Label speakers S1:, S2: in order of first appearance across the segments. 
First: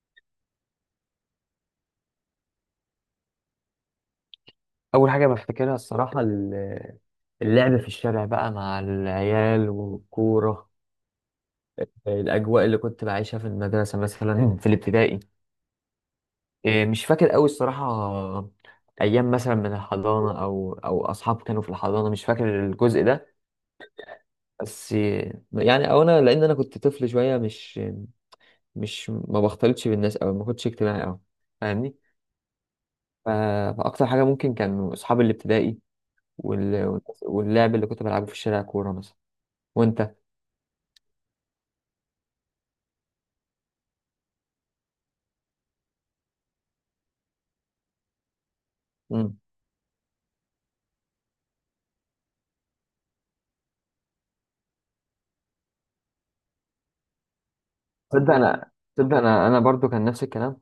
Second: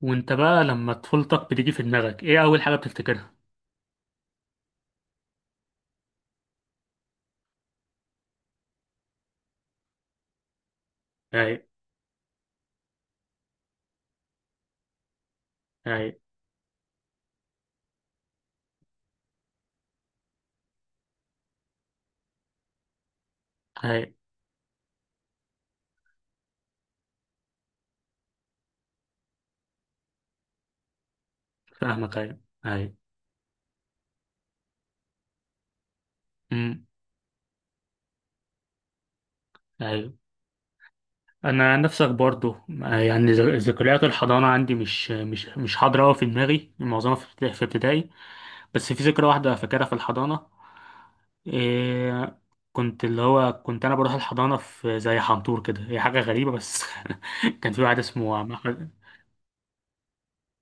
S1: وانت بقى لما طفولتك بتيجي في دماغك ايه اول حاجة بتفتكرها؟
S2: اول حاجه بفتكرها الصراحه اللعب في الشارع بقى مع العيال والكوره.
S1: اي.
S2: الاجواء اللي كنت بعيشها في المدرسه مثلا في الابتدائي.
S1: اي.
S2: إيه، مش فاكر قوي الصراحه. ايام مثلا من الحضانه او اصحاب كانوا في الحضانه، مش فاكر الجزء ده.
S1: اي.
S2: بس يعني او انا، لان انا كنت طفل شويه، مش ما بختلطش بالناس او ما كنتش اجتماعي قوي، فاهمني.
S1: فاهمك. اي. اي.
S2: ف- فاكتر حاجه ممكن كانوا اصحاب الابتدائي
S1: امم
S2: واللعب اللي كنت بلعبه في الشارع، كوره مثلا.
S1: اي.
S2: وانت؟
S1: انا نفسك برضو. يعني ذكريات الحضانة عندي مش حاضرة أوي في دماغي، معظمها في ابتدائي. بس في ذكرى
S2: مم.
S1: واحدة فاكرها في الحضانة. إيه، كنت اللي هو كنت انا بروح الحضانة في زي حنطور كده، هي حاجة غريبة بس كان في واحد
S2: تصدق
S1: اسمه عم
S2: انا،
S1: احمد.
S2: تصدق انا برضو كان نفس الكلام.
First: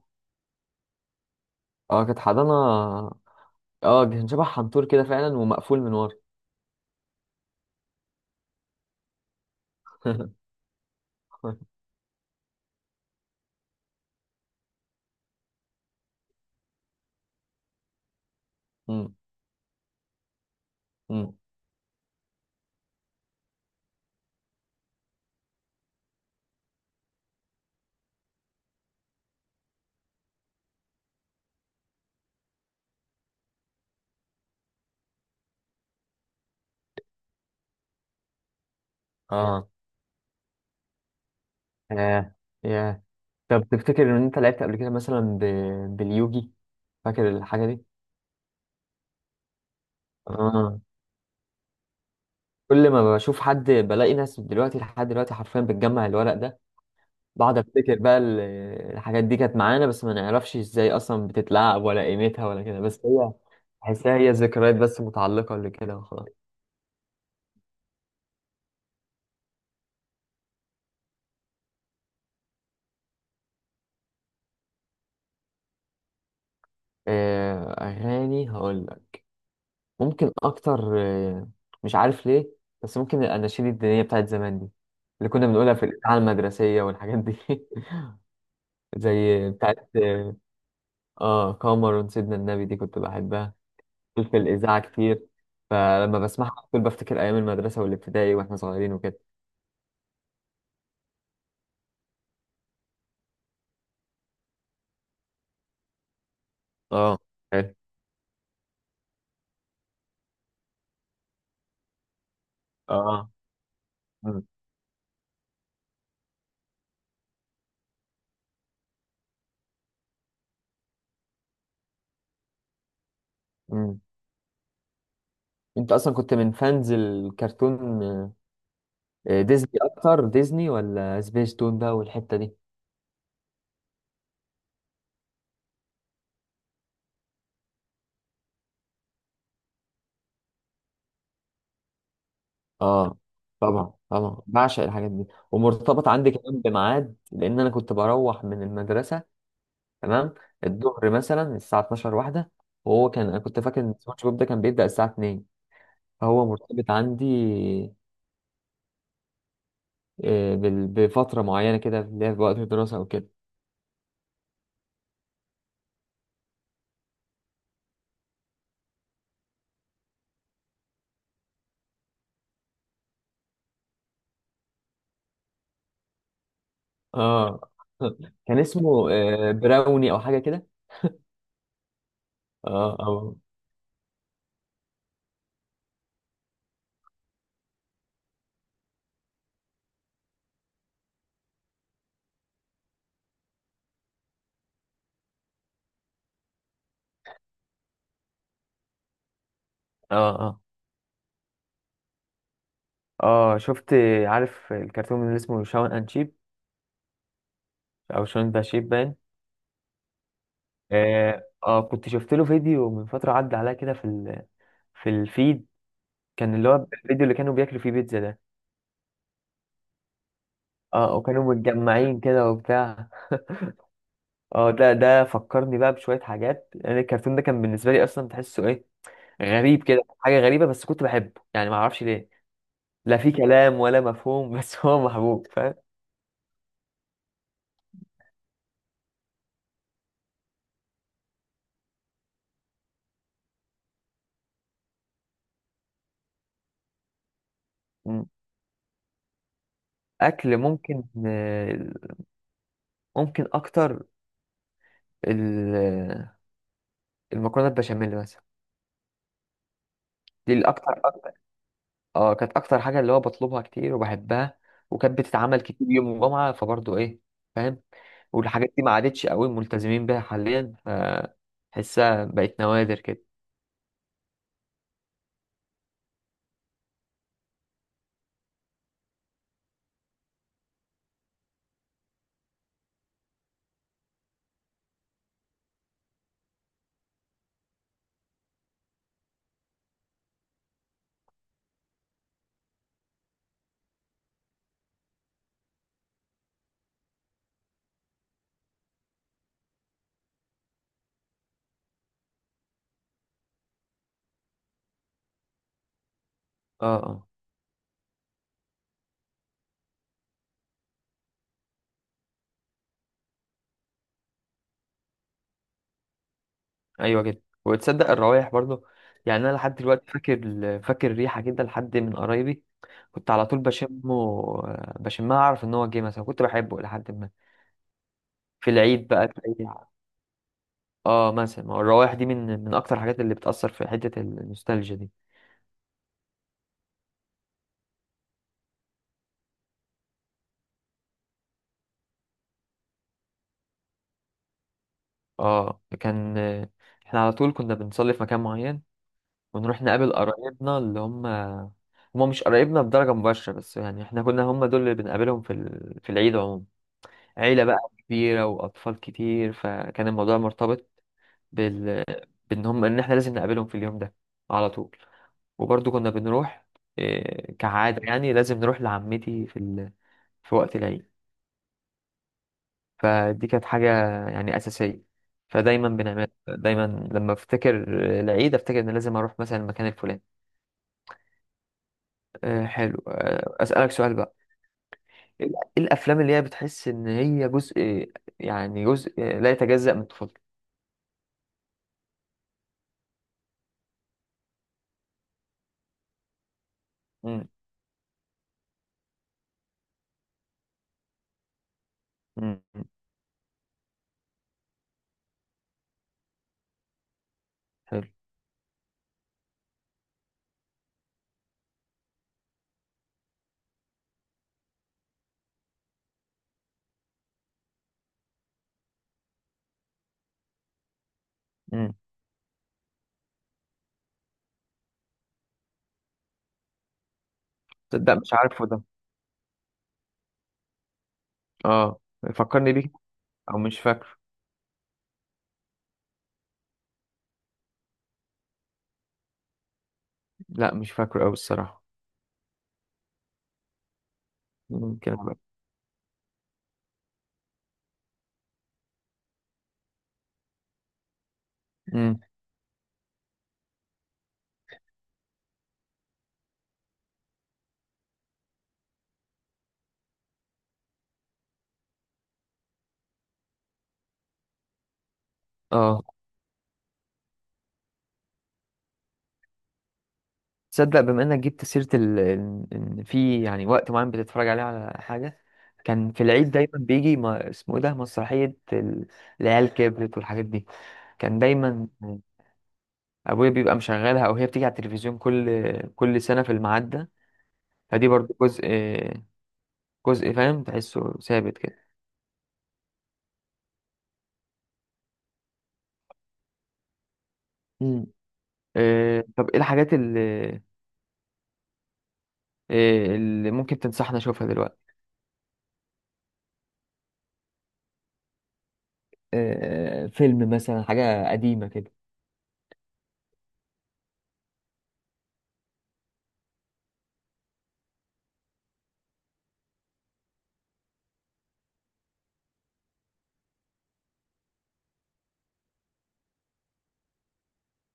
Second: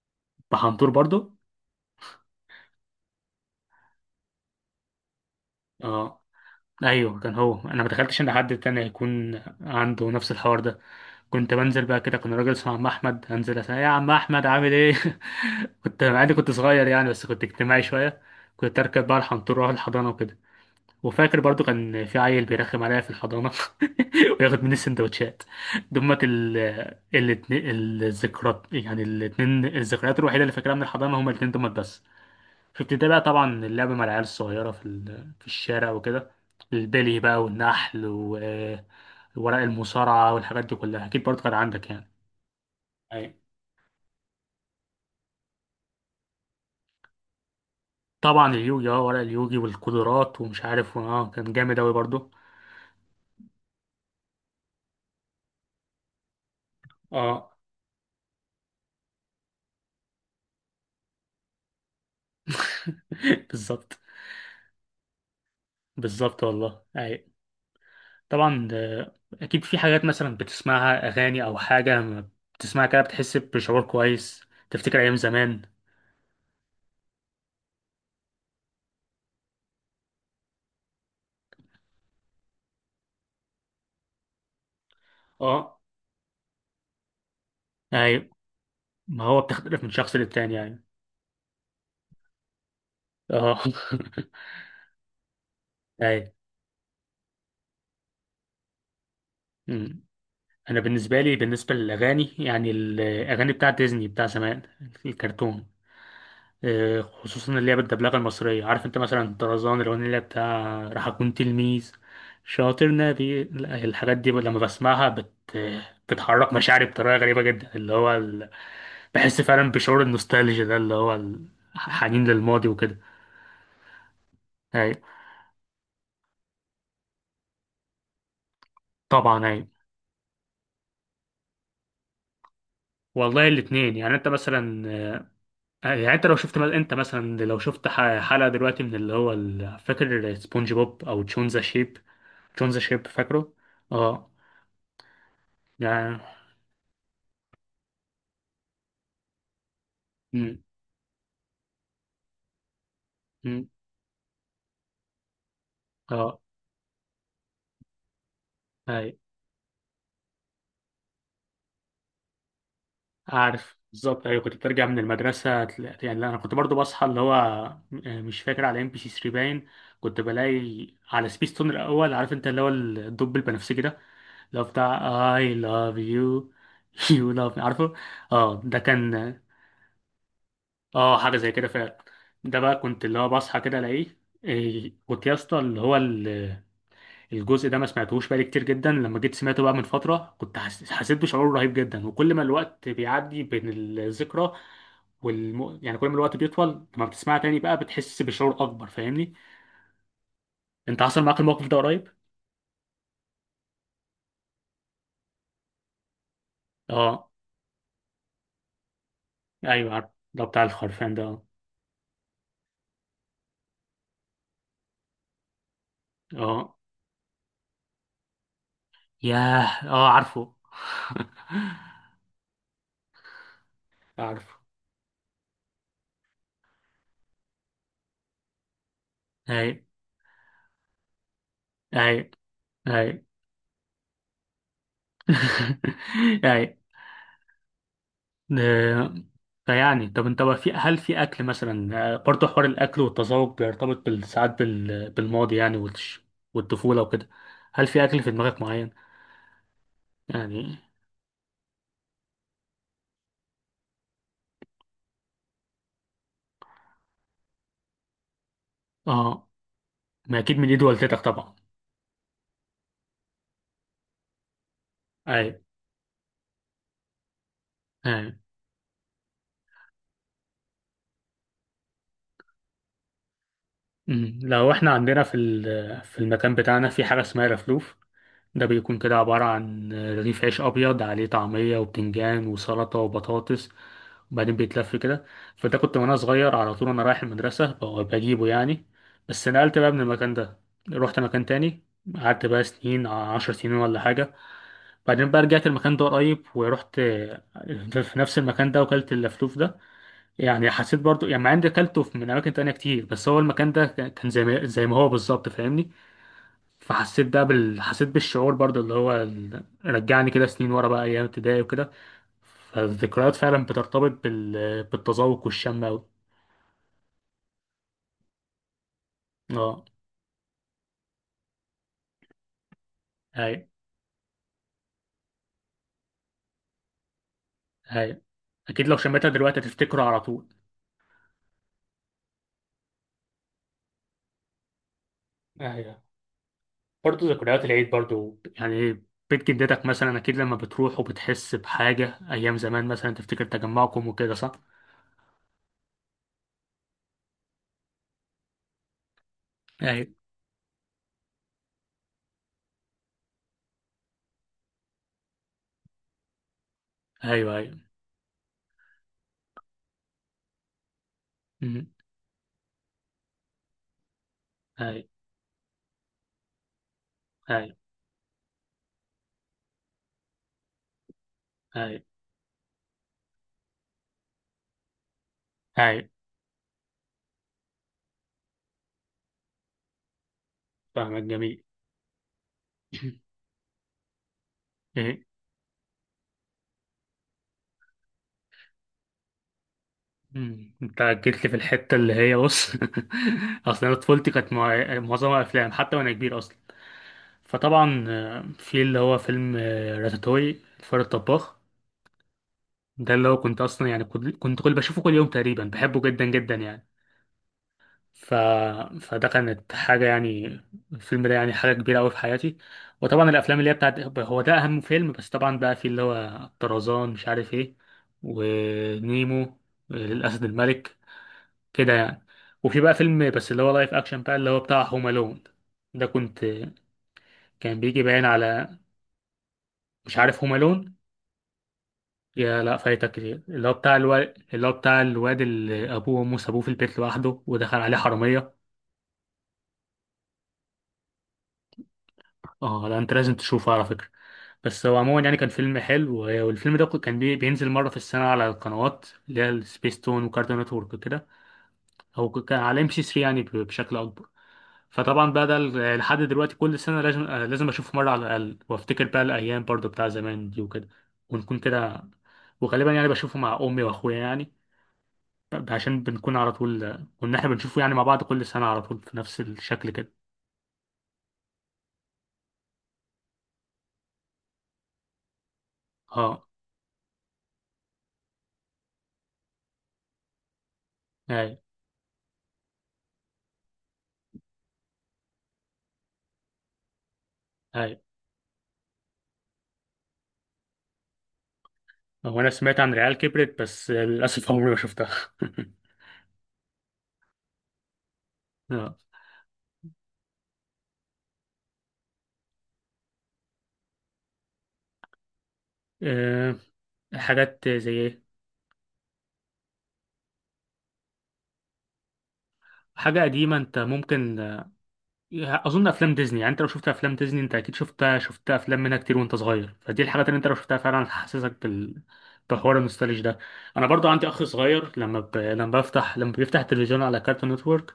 S1: بحنطور برضو.
S2: اه كانت حضانه. اه كان شبه حنطور كده فعلا ومقفول من ورا.
S1: اه، ايوه كان هو، انا ما تخيلتش ان حد تاني هيكون عنده نفس الحوار ده. كنت بنزل بقى كده، كان راجل اسمه عم احمد، انزل اسال يا عم احمد عامل ايه؟ كنت مع اني كنت صغير يعني، بس كنت اجتماعي شويه. كنت اركب
S2: مم.
S1: بقى الحنطور واروح الحضانه وكده.
S2: مم.
S1: وفاكر برضو كان في عيل بيرخم عليا في الحضانه وياخد مني السندوتشات. دمت الاتنين الذكريات، يعني الاتنين الذكريات الوحيده اللي فاكرها من الحضانه هما الاتنين دمت بس. كنت بتابع طبعا اللعب مع العيال الصغيرة في الشارع وكده. البلي بقى والنحل وورق
S2: اه.
S1: المصارعة والحاجات دي كلها أكيد برضه كان عندك يعني.
S2: ياه. ياه.
S1: ايوه.
S2: طب تفتكر ان انت لعبت قبل كده مثلا باليوجي؟ فاكر الحاجه دي؟
S1: طبعا اليوجي، اه ورق اليوجي والقدرات ومش
S2: اه.
S1: عارف، اه كان جامد أوي برضه.
S2: كل ما بشوف حد بلاقي ناس دلوقتي لحد دلوقتي حرفيا بتجمع الورق ده،
S1: اه.
S2: بقعد افتكر بقى الحاجات دي كانت معانا، بس ما نعرفش ازاي اصلا بتتلعب ولا قيمتها ولا كده، بس هي
S1: بالظبط.
S2: بحسها هي ذكريات بس متعلقه لكده
S1: بالظبط
S2: وخلاص.
S1: والله. أي. طبعا. أكيد في حاجات مثلا بتسمعها أغاني أو حاجة ما، بتسمعها كده بتحس بشعور كويس، تفتكر أيام زمان.
S2: آه، أغاني هقول لك، ممكن أكتر. آه، مش عارف ليه، بس ممكن الأناشيد الدينية بتاعت زمان دي اللي كنا بنقولها
S1: اه.
S2: في الإذاعة المدرسية والحاجات دي.
S1: أي.
S2: زي
S1: ما هو بتختلف من
S2: بتاعت
S1: شخص
S2: آه.
S1: للتاني يعني.
S2: آه، قمر سيدنا النبي دي كنت بحبها،
S1: اه.
S2: كنت في الإذاعة كتير، فلما
S1: ايوه.
S2: بسمعها على طول بفتكر أيام المدرسة والابتدائي وإحنا صغيرين وكده.
S1: أمم. انا بالنسبه لي، بالنسبه للاغاني يعني، الاغاني بتاعه ديزني بتاع زمان، الكرتون.
S2: اه.
S1: خصوصا اللي
S2: حلو.
S1: هي بالدبلجه المصريه. عارف انت مثلا طرزان، الاغنيه اللي هي بتاع راح اكون تلميذ شاطر
S2: اه.
S1: نبي، لا، الحاجات دي
S2: مم.
S1: لما بسمعها بتحرك مشاعري بطريقه غريبه جدا، اللي هو بحس فعلا بشعور النوستالجيا ده، اللي هو الحنين للماضي وكده.
S2: مم.
S1: ايوه.
S2: أنت أصلا كنت من فانز الكرتون؟ آه، آه،
S1: طبعا
S2: ديزني
S1: ايوه.
S2: أكتر، ديزني ولا سبيس تون بقى والحتة دي؟
S1: والله الاثنين يعني. انت مثلا يعني انت لو شفت مثلا، انت مثلا لو شفت حلقة دلوقتي من اللي هو فاكر سبونج بوب او تشونزا شيب. تشونزا شيب
S2: اه.
S1: فاكره.
S2: طبعا،
S1: اه.
S2: طبعا بعشق الحاجات دي، ومرتبط
S1: يعني.
S2: عندي كمان بميعاد لان انا كنت بروح من المدرسه. تمام.
S1: مم،
S2: الظهر مثلا الساعه 12 واحده، وهو كان انا كنت
S1: مم،
S2: فاكر ان سبونج بوب ده كان بيبدا الساعه 2.
S1: اه.
S2: فهو مرتبط عندي
S1: اي.
S2: آه، بفتره معينه كده اللي هي في وقت الدراسه او كده.
S1: عارف بالظبط. ايوه كنت بترجع من المدرسة يعني لا، انا كنت برضو بصحى، اللي هو مش فاكر، على ام بي سي 3 باين. كنت بلاقي على سبيس تون الاول. عارف انت اللي هو الدب البنفسجي ده اللي هو بتاع I love you you love me،
S2: اه.
S1: عارفه.
S2: كان
S1: اه ده
S2: اسمه
S1: كان.
S2: آه، براوني او حاجه كده.
S1: اه حاجه زي كده فعلا. ده بقى
S2: اه.
S1: كنت اللي هو
S2: اه.
S1: بصحى كده الاقيه. إيه، كنت يا اسطى اللي هو الجزء ده ما سمعتهوش بقالي كتير جدا، لما جيت سمعته بقى من فتره كنت حسيت بشعور رهيب جدا، وكل ما الوقت بيعدي بين الذكرى يعني كل ما الوقت بيطول لما بتسمعها تاني بقى بتحس بشعور اكبر، فاهمني؟
S2: اه. اه.
S1: انت حصل معاك الموقف ده قريب؟
S2: اه شفت، عارف الكرتون اللي اسمه شاون اند شيب
S1: اه.
S2: او شاون ذا شيب؟
S1: ايوه عارف، ده بتاع الخرفان ده. اه.
S2: اه، آه، كنت شفت له فيديو من فترة عدى عليا كده في في الفيد. كان اللي
S1: آه.
S2: هو الفيديو اللي كانوا بياكلوا فيه بيتزا ده.
S1: ياه اه عارفه.
S2: اه، آه، وكانوا متجمعين كده وبتاع.
S1: عارفه.
S2: اه، ده فكرني بقى بشوية حاجات. يعني الكرتون ده كان بالنسبة لي أصلا، تحسه إيه،
S1: اي.
S2: غريب كده، حاجة غريبة، بس كنت بحبه يعني، ما أعرفش
S1: اي.
S2: ليه.
S1: اي.
S2: لا في كلام ولا مفهوم، بس هو محبوب، فاهم.
S1: اي. آه، فيعني طب انت بقى، في، هل في اكل مثلا؟ برضه حوار الاكل والتذوق بيرتبط بالماضي يعني، والطفوله وكده. هل في اكل
S2: مم.
S1: في دماغك معين؟
S2: أكل
S1: يعني.
S2: ممكن آه، ممكن أكتر ال- المكرونة البشاميل مثلا.
S1: اه، ما
S2: دي
S1: اكيد من ايد
S2: الأكتر.
S1: والدتك طبعا.
S2: اه، كانت اكتر حاجه اللي هو بطلبها كتير وبحبها، وكانت
S1: اي.
S2: بتتعمل كتير يوم الجمعه، فبرضه ايه. فاهم.
S1: اي.
S2: والحاجات دي ما عادتش قوي ملتزمين بيها حاليا، فحسها بقت نوادر كده.
S1: أمم. لو احنا عندنا في المكان بتاعنا في حاجه اسمها رفلوف. ده بيكون كده عباره عن رغيف عيش ابيض عليه طعميه وبتنجان وسلطه وبطاطس، وبعدين بيتلف كده. فده كنت وانا صغير على طول وانا رايح المدرسة بجيبه يعني. بس نقلت بقى من المكان ده، رحت مكان تاني، قعدت بقى سنين 10 سنين ولا حاجة. بعدين بقى رجعت المكان ده قريب ورحت في نفس المكان ده وكلت اللفلوف ده. يعني حسيت برضو يعني، مع اني كلته من أماكن تانية كتير، بس هو المكان ده كان زي ما هو بالظبط، فاهمني؟
S2: اه. اه.
S1: فحسيت ده حسيت بالشعور برضو، اللي هو رجعني كده سنين ورا بقى أيام ابتدائي وكده. فالذكريات فعلا بترتبط بالتذوق والشم أوي.
S2: ايوه كده. وتصدق الروايح برضه؟ يعني انا لحد
S1: اه.
S2: دلوقتي فاكر فاكر ريحه كده لحد من قرايبي، كنت على طول
S1: هاي.
S2: بشمه، آه، بشمها اعرف ان هو جه مثلا، كنت بحبه لحد ما
S1: هاي.
S2: في
S1: اكيد لو
S2: العيد
S1: شميتها
S2: بقى
S1: دلوقتي
S2: تلاقي-.
S1: هتفتكره على طول.
S2: اه مثلا، ما هو الروايح دي من اكتر الحاجات اللي بتاثر في حته النوستالجيا دي.
S1: ايوه برضه، ذكريات العيد برضه يعني. بيت جدتك مثلا اكيد لما بتروح وبتحس بحاجه ايام زمان مثلا، تفتكر تجمعكم وكده، صح؟
S2: اه، كان احنا على طول كنا بنصلي في مكان معين، ونروح
S1: ايوه.
S2: نقابل قرايبنا اللي هم، هم مش قرايبنا بدرجة مباشرة، بس يعني احنا كنا هم دول اللي بنقابلهم في في العيد عموما.
S1: ايوه.
S2: عيلة بقى
S1: ايوه.
S2: كبيرة وأطفال كتير، فكان الموضوع مرتبط
S1: أمم.
S2: بال، بإن هم إن احنا لازم نقابلهم في اليوم ده على طول.
S1: ايوه.
S2: وبرضه كنا بنروح، إيه،
S1: ايوه.
S2: كعادة، يعني لازم نروح لعمتي في في وقت العيد.
S1: ايوه.
S2: فدي كانت حاجة يعني أساسية، فدايما
S1: ايوه.
S2: بنعمل، دايما لما افتكر العيد افتكر ان لازم اروح مثلا المكان الفلاني.
S1: فاهمك. جميل.
S2: أه حلو، أه اسألك سؤال بقى.
S1: ايه.
S2: ايه الافلام اللي هي بتحس ان هي جزء، يعني جزء لا يتجزأ من طفولتك؟
S1: أمم. انت جيت لي في الحته اللي هي، بص، اصل انا طفولتي كانت معظمها افلام، حتى وانا كبير اصلا.
S2: مم،
S1: فطبعا في اللي هو فيلم، راتاتوي، الفار الطباخ.
S2: مم، مم،
S1: ده اللي هو كنت اصلا يعني كنت كل بشوفه كل يوم تقريبا، بحبه جدا جدا يعني.
S2: حلو.
S1: ف... فده كانت حاجة يعني، الفيلم ده يعني حاجة كبيرة أوي في حياتي. وطبعا الأفلام اللي هي بتاعت، هو ده أهم فيلم، بس طبعا بقى في اللي هو طرزان مش عارف إيه، ونيمو، الأسد الملك كده
S2: مم.
S1: يعني. وفي بقى فيلم بس اللي هو لايف أكشن بقى اللي هو بتاع هوم ألون. ده كنت، كان بيجي
S2: تصدق
S1: باين
S2: مش عارفه
S1: على.
S2: ده.
S1: مش عارف هوم ألون؟
S2: اه،
S1: يا
S2: فكرني
S1: لا
S2: بيه،
S1: فايتك كتير.
S2: او
S1: اللي هو
S2: مش
S1: بتاع
S2: فاكره،
S1: الواد، اللي هو بتاع الواد اللي ابوه وامه سابوه في البيت لوحده ودخل عليه حراميه.
S2: لا مش فاكره قوي الصراحة.
S1: اه لا انت لازم تشوفه على فكره. بس هو
S2: ممكن
S1: عموما
S2: أبقى-.
S1: يعني كان فيلم حلو، والفيلم ده كان بينزل مره في السنه على القنوات اللي هي السبيس تون وكارتون نتورك كده،
S2: مم.
S1: او كان على ام بي سي 3 يعني بشكل اكبر. فطبعا بقى ده لحد دلوقتي كل سنه لازم، لازم اشوفه مره على الاقل، وافتكر بقى الايام برضو بتاع زمان دي وكده، ونكون كده. وغالبا يعني بشوفه مع امي واخويا يعني، ده عشان
S2: اه،
S1: بنكون على طول كنا احنا بنشوفه يعني مع بعض كل سنة على طول في نفس الشكل كده.
S2: تصدق بما انك جبت سيرة ان إن في يعني وقت معين بتتفرج عليه على حاجة؟ كان في
S1: اه.
S2: العيد دايما بيجي ما اسمه ايه ده، مسرحية العيال كبرت والحاجات دي. كان
S1: اي.
S2: دايما ابويا بيبقى مشغلها او هي بتيجي على التلفزيون، كل كل سنة في الميعاد ده.
S1: اي.
S2: فدي برضو جزء، جزء فاهم، تحسه ثابت كده.
S1: هو انا سمعت عن ريال كبرت، بس للأسف عمري ما شفتها.
S2: مم.
S1: اه.
S2: آه، طب ايه الحاجات اللي، آه، اللي ممكن تنصحنا اشوفها دلوقتي؟
S1: آه، حاجات زي ايه؟
S2: آه، فيلم مثلا حاجة قديمة كده.
S1: حاجة قديمة، انت ممكن، اظن افلام ديزني يعني. انت لو شفت افلام ديزني انت اكيد شفتها، شفت افلام منها كتير وانت صغير، فدي الحاجات اللي انت لو شفتها فعلا هتحسسك بحوار النوستالج ده. انا برضو عندي اخ صغير، لما ب... لما بفتح لما بيفتح التلفزيون على كارتون نتورك،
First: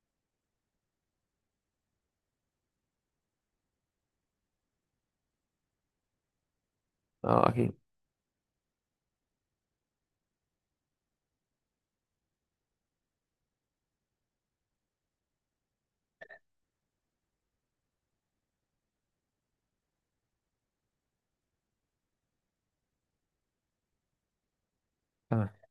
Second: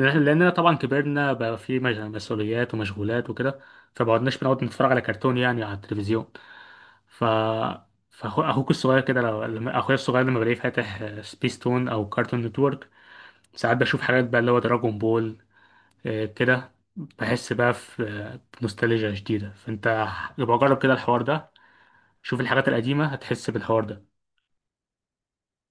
S1: لاننا طبعا كبرنا بقى في مسؤوليات ومشغولات وكده، فبقعدناش بنقعد نتفرج على كرتون يعني على التلفزيون. ف
S2: اه اكيد.
S1: فاخوك الصغير كده لما اخويا الصغير لما بلاقيه فاتح سبيستون او كارتون نتورك، ساعات بشوف حاجات بقى اللي هو دراجون بول. كده بحس بقى في، بنوستالجيا شديدة. فانت يبقى جرب كده الحوار ده، شوف الحاجات القديمة هتحس بالحوار ده.
S2: تمام.